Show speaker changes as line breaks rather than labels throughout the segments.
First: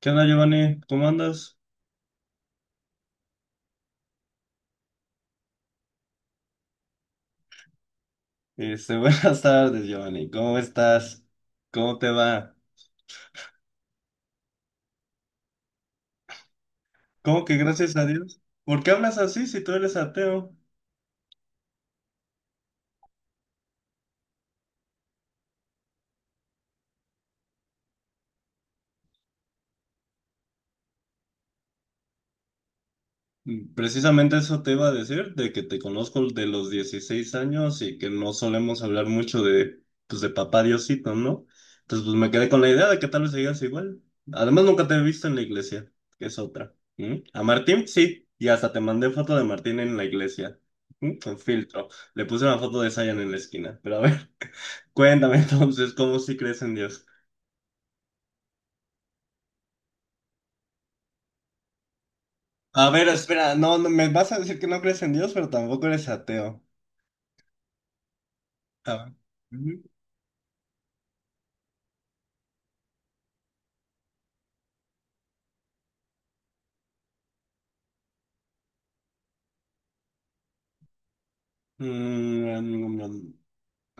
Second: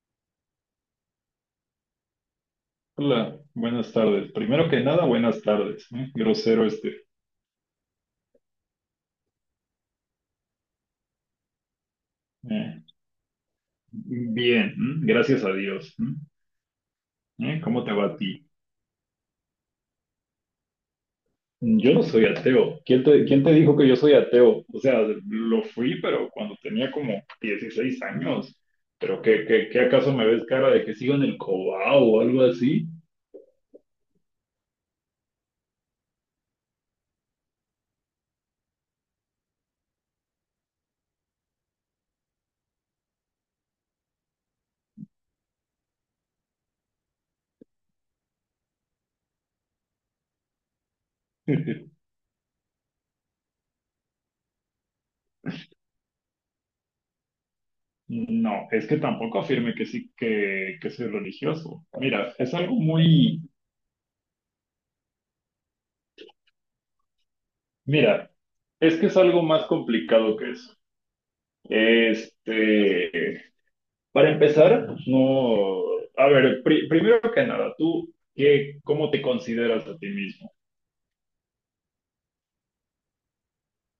¿Qué onda, Giovanni? ¿Cómo andas?
Hola, buenas tardes. Primero que nada, buenas tardes. ¿Eh? Grosero este.
Buenas tardes, Giovanni. ¿Cómo estás? ¿Cómo te va?
Eh, bien, ¿m? Gracias a Dios. ¿M?
¿Cómo que
¿Eh? ¿Cómo te
gracias a
va a
Dios?
ti?
¿Por qué hablas así si tú eres ateo?
Yo no soy ateo. ¿Quién te dijo que yo soy ateo? O sea, lo fui, pero cuando tenía como 16 años. ¿Pero qué acaso me ves cara de que sigo en el cobao o algo así?
Mm, precisamente eso te iba a decir, de que te conozco de los 16 años y que no solemos hablar mucho de, pues, de papá Diosito, ¿no? Entonces, pues me quedé con la idea de que tal vez sigas igual. Además, nunca te he visto en la iglesia, que es otra. ¿Mm? A Martín, sí, y hasta te mandé foto de Martín en la iglesia, ¿mm? Con filtro. Le puse una foto de Zion en la esquina, pero a ver, cuéntame entonces, ¿cómo sí crees en Dios?
No, es que tampoco afirme que soy religioso. Mira, es algo
A ver,
muy...
espera, no, no, me vas a decir que no crees en Dios, pero tampoco eres ateo.
Mira,
A
es que es algo más
ver.
complicado que eso. Este, para empezar, pues no, a ver, primero que nada, ¿tú qué, cómo te consideras a ti mismo?
Mm,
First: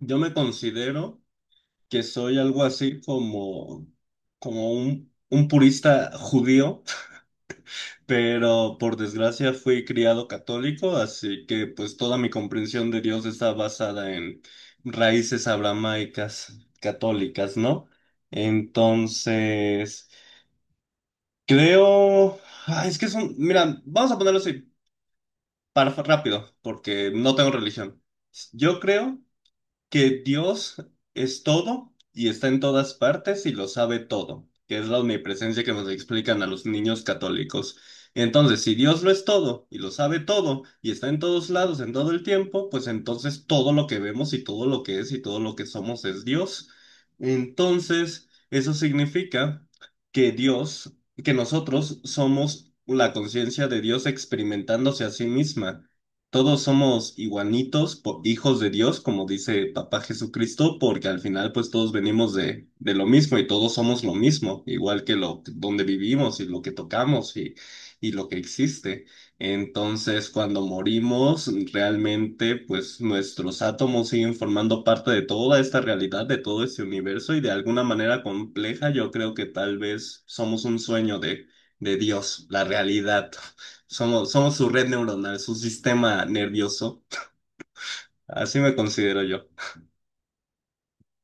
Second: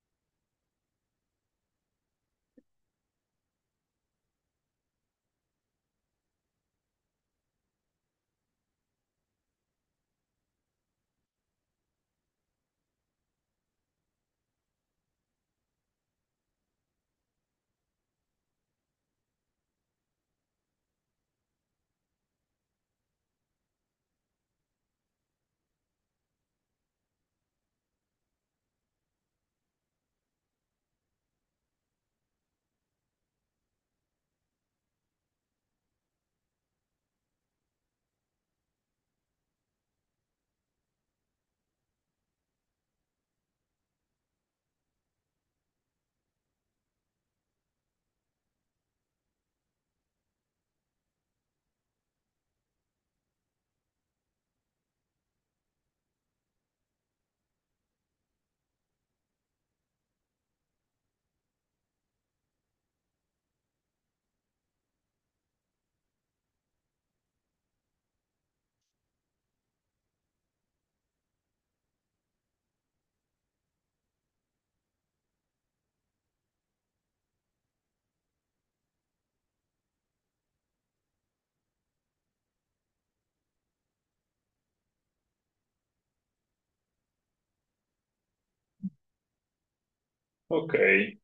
yo me considero que soy algo así como, como un purista judío, pero por desgracia fui criado católico, así que pues toda mi comprensión de Dios está basada en raíces abramaicas católicas, ¿no? Entonces, creo, ah, es que son, mira, vamos a ponerlo así, para rápido, porque no tengo religión. Yo creo que Dios es todo y está en todas partes y lo sabe todo, que es la omnipresencia que nos explican a los niños católicos. Entonces, si Dios lo es todo y lo sabe todo y está en todos lados en todo el tiempo, pues entonces todo lo que vemos y todo lo que es y todo lo que somos es Dios. Entonces, eso significa que Dios, que nosotros somos la conciencia de Dios experimentándose a sí misma. Todos somos igualitos, po- hijos de Dios, como dice Papá Jesucristo, porque al final pues todos venimos de lo mismo y todos somos lo mismo, igual que lo donde vivimos y lo que tocamos y lo que existe. Entonces, cuando morimos, realmente pues nuestros átomos siguen formando parte de toda esta realidad, de todo este universo y de alguna manera compleja, yo creo que tal vez somos un sueño de Dios, la realidad. Somos su red neuronal, su sistema nervioso. Así me considero yo.
Ok,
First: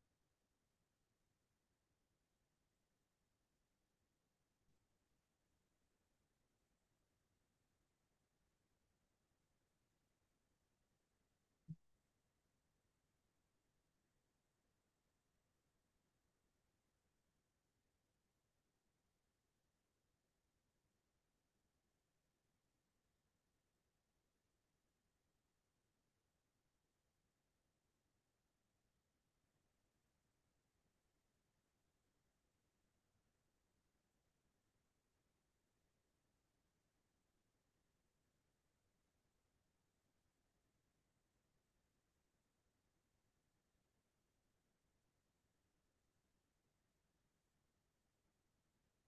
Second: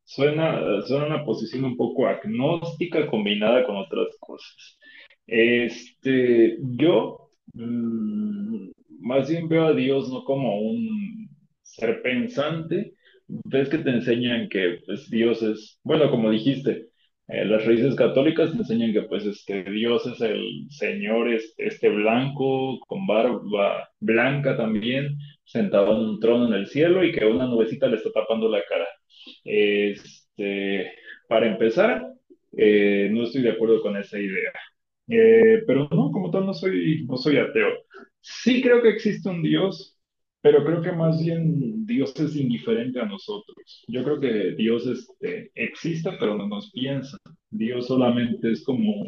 suena una posición un poco agnóstica combinada con otras cosas. Yo más bien veo a Dios no como un ser pensante. Ves que te enseñan que pues, Dios es, bueno, como dijiste, las raíces católicas te enseñan que pues este Dios es el Señor, este blanco, con barba blanca también, sentado en un trono en el cielo y que una nubecita le está tapando la cara. Este, para empezar, no estoy de acuerdo con esa idea. Pero no, como tal, no soy ateo. Sí creo que existe un Dios, pero creo que más bien Dios es indiferente a nosotros. Yo creo que Dios este, existe, pero no nos piensa. Dios solamente es como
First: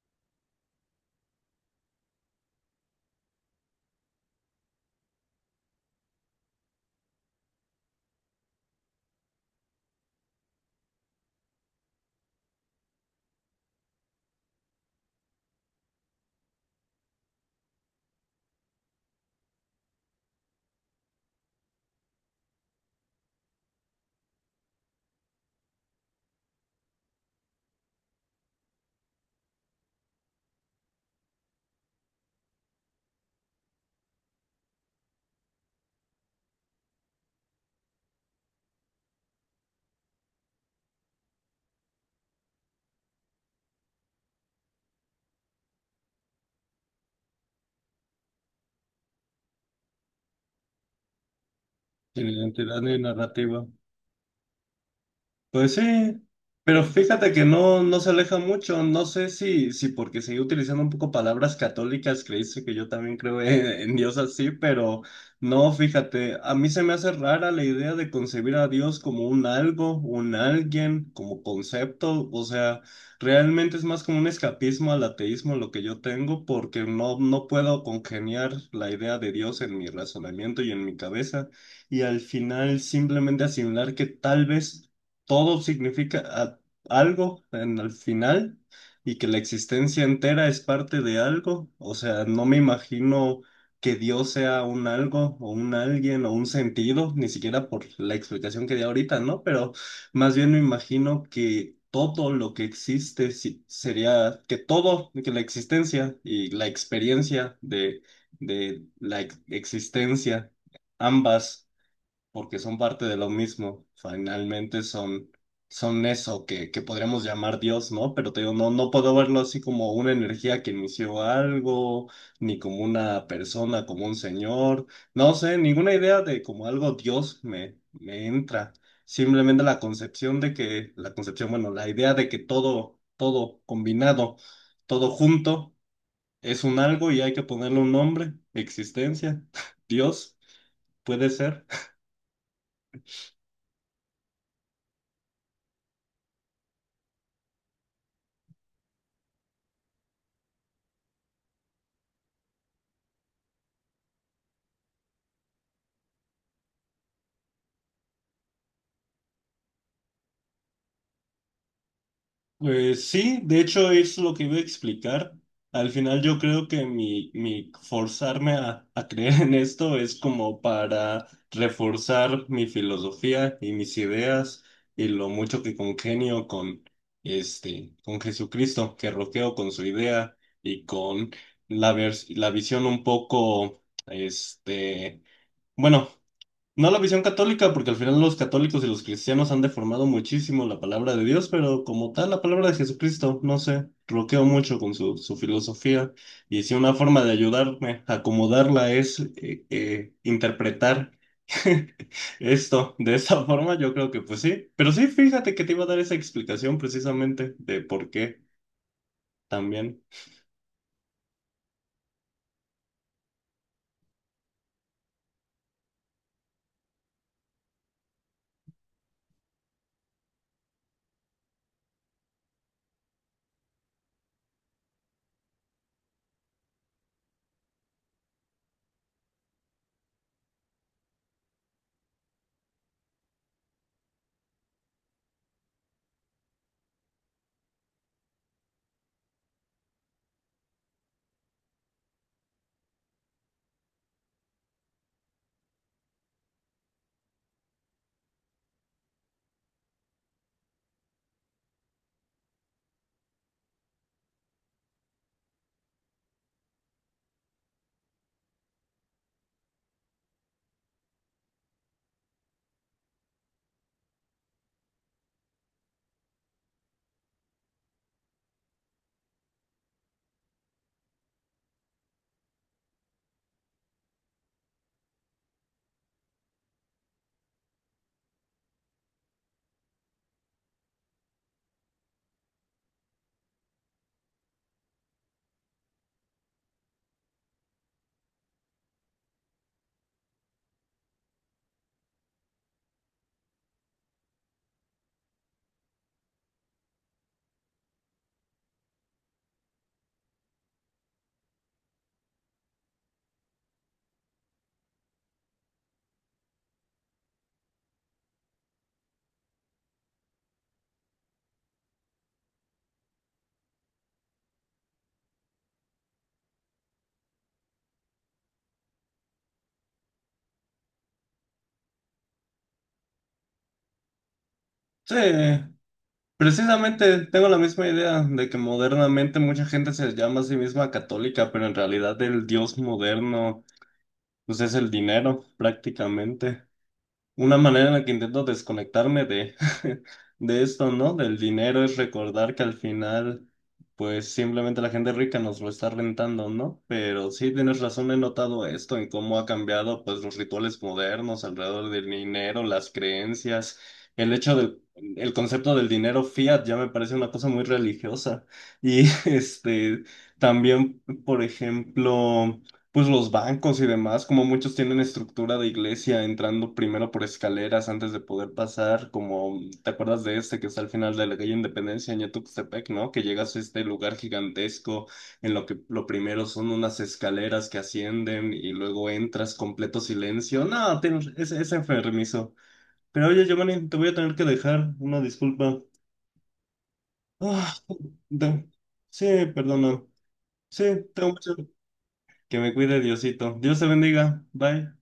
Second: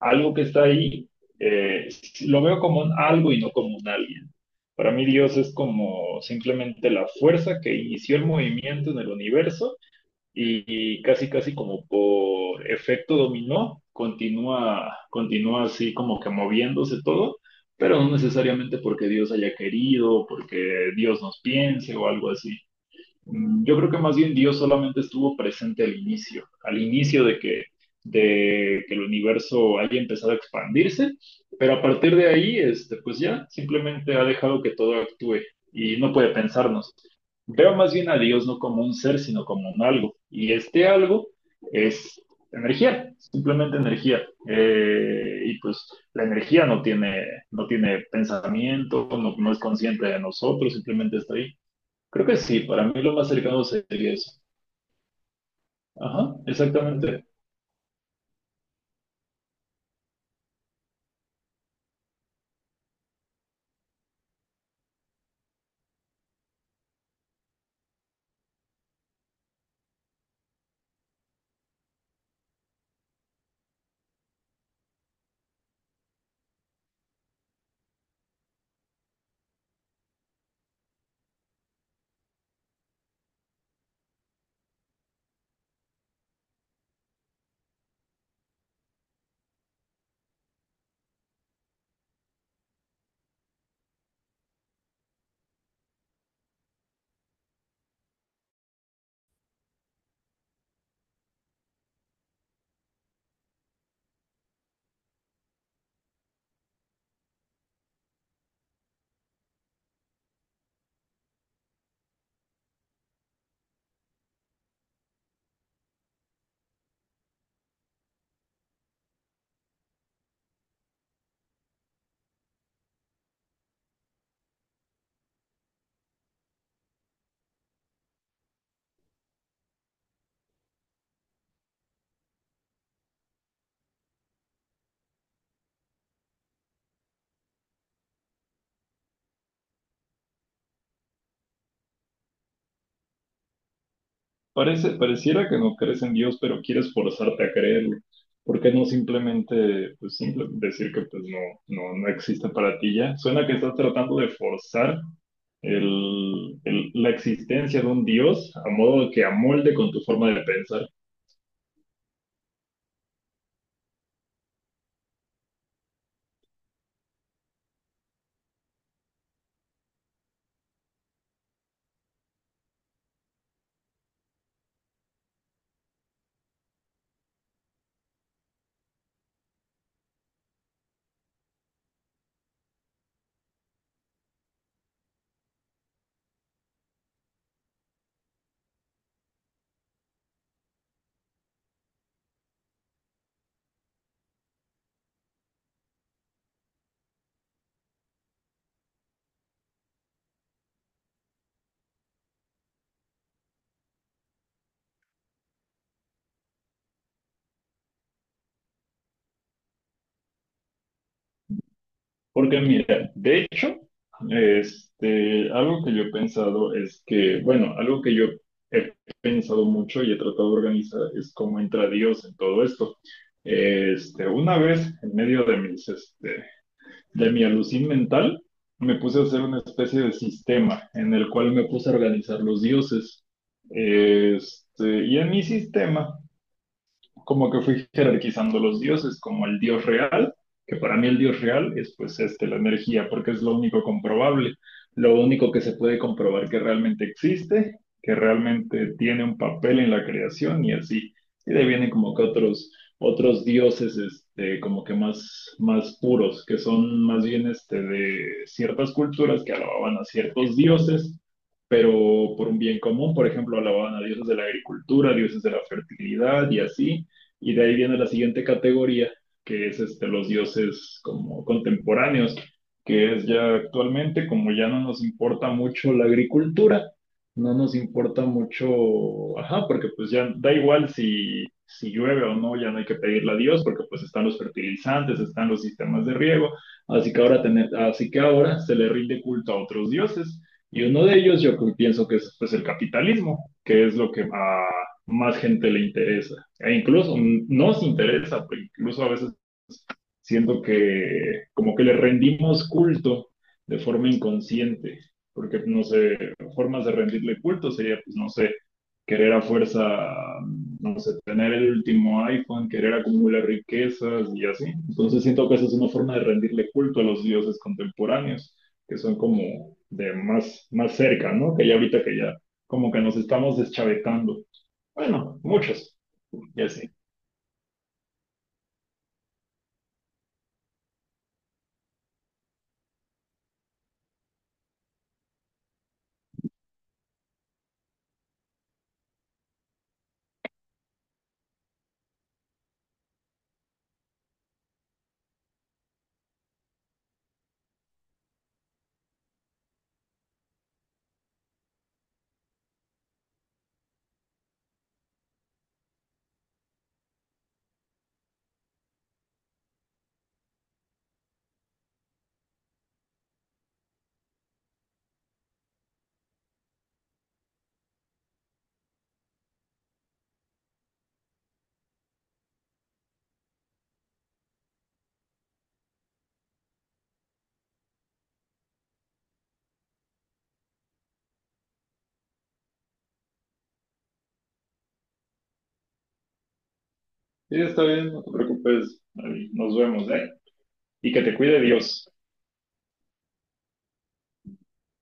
algo que está ahí. eh, lo veo como un algo y no como un alguien. Para mí Dios es como simplemente la fuerza que inició el movimiento en el universo y casi casi como por efecto dominó, continúa así como que moviéndose todo, pero no necesariamente porque Dios haya querido, porque Dios nos piense o algo así. Yo creo que más bien Dios solamente estuvo presente al inicio de que el universo haya empezado a expandirse, pero a partir de ahí, este, pues ya simplemente ha dejado que todo actúe y no puede pensarnos. Veo más bien a Dios no como un ser, sino como un algo. Y este algo es energía, simplemente energía. Y pues la energía no tiene, no tiene pensamiento, no, no es consciente de nosotros, simplemente está ahí. Creo que sí,
Identidad
para mí
y
lo más cercano
narrativa.
sería eso.
Pues sí,
Ajá,
pero
exactamente.
fíjate que no, no se aleja mucho. No sé si, si porque seguí utilizando un poco palabras católicas, creíste que yo también creo en Dios así, pero no, fíjate, a mí se me hace rara la idea de concebir a Dios como un algo, un alguien, como concepto. O sea, realmente es más como un escapismo al ateísmo lo que yo tengo, porque no, no puedo congeniar la idea de Dios en mi razonamiento y en mi cabeza. Y al final simplemente asimilar que tal vez todo significa a- algo en el final y que la existencia entera es parte de algo. O sea, no me imagino que Dios sea un algo o un alguien o un sentido, ni siquiera por la explicación que di ahorita, ¿no? Pero más bien me imagino que todo lo que existe si- sería que todo, que la existencia y la experiencia de la ex- existencia, ambas porque son parte de lo mismo. Finalmente son, son eso que podríamos llamar Dios, ¿no? Pero te digo, no, no puedo verlo así como una energía que inició algo, ni como una persona, como un señor. No sé, ninguna idea de como algo Dios me, me entra. Simplemente la concepción de que, la concepción, bueno, la idea de que todo, todo combinado, todo junto, es un algo y hay que ponerle un nombre, existencia, Dios, puede ser.
Pareciera que no crees en Dios, pero quieres forzarte a creerlo. ¿Por qué no simplemente pues, decir que pues, no existe para ti ya? Suena que estás tratando de forzar la existencia de un Dios a modo que amolde con tu forma de pensar.
Pues sí, de hecho es lo que iba a explicar. Al final yo creo que mi forzarme a creer en esto es como para reforzar mi filosofía y mis ideas y lo mucho que congenio con este, con Jesucristo, que roqueo con su idea y con la vers- la visión un poco, este, bueno, no la visión católica, porque al final los católicos y los cristianos han deformado muchísimo la palabra de Dios, pero como tal, la palabra de Jesucristo, no sé, bloqueo mucho con su, su filosofía. Y si una forma de ayudarme a acomodarla es interpretar esto de esa forma, yo creo que pues sí. Pero sí, fíjate que te iba a dar esa explicación precisamente de por qué también.
Porque mira, de hecho, algo que yo he pensado es que, bueno, algo que yo he pensado mucho y he tratado de organizar es cómo entra Dios en todo esto. Una vez, en medio de mis de mi alucin mental, me puse a hacer una especie de sistema en el cual me puse a organizar los dioses. Y en mi sistema como que fui jerarquizando los dioses como el dios real, que para mí el dios real es pues este, la energía, porque es lo único comprobable, lo único que se puede comprobar que realmente existe, que realmente tiene un papel en la creación y así. Y de ahí vienen como que otros dioses este, como que más puros, que son más bien este, de ciertas culturas que alababan a ciertos dioses, pero por un bien común, por ejemplo, alababan a dioses de la agricultura, dioses de la fertilidad y así, y de ahí viene la siguiente categoría, que es este, los dioses como contemporáneos, que es ya actualmente, como ya no nos importa mucho la agricultura, no nos importa mucho, ajá, porque pues ya da igual si llueve o no, ya no hay que pedirle a Dios, porque pues están los fertilizantes, están los sistemas de riego, así que ahora, así que ahora se le rinde culto a otros dioses, y uno de ellos yo pienso que es pues el capitalismo, que es lo que a más gente le interesa e incluso nos interesa, pues, incluso a veces siento que como que le rendimos culto de forma inconsciente, porque no sé, formas de rendirle culto sería, pues no sé, querer a fuerza, no sé, tener el último iPhone, querer acumular riquezas y así. Entonces siento que esa es una forma de rendirle culto a los dioses contemporáneos, que son como de más cerca, ¿no? Que ya ahorita que ya como que nos estamos deschavetando.
Sí,
Bueno, muchos. Y así.
precisamente tengo la misma idea de que modernamente mucha gente se llama a sí misma católica, pero en realidad el dios moderno pues es el dinero prácticamente. Una manera en la que intento desconectarme de, de esto, ¿no? Del dinero es recordar que al final, pues simplemente la gente rica nos lo está rentando, ¿no? Pero sí tienes razón, he notado esto en cómo ha cambiado, pues, los rituales modernos alrededor del dinero, las creencias, el hecho del el concepto del dinero fiat ya me parece una cosa muy religiosa. Y este, también, por ejemplo. Pues los bancos y demás, como muchos tienen estructura de iglesia, entrando primero por escaleras antes de poder pasar, como te acuerdas de este que está al final de la calle Independencia en Tuxtepec, ¿no? Que llegas a este lugar gigantesco en lo que lo primero son unas escaleras que ascienden y luego entras completo silencio. No, tienes- es enfermizo. Pero oye, Giovanni, te voy a tener que dejar una disculpa.
Sí,
Ah,
está bien, no te
de-
preocupes.
sí,
Ahí nos
perdona.
vemos, ¿eh?
Sí,
Y que
tengo
te
mucho.
cuide Dios.
Que me cuide Diosito. Dios te bendiga. Bye.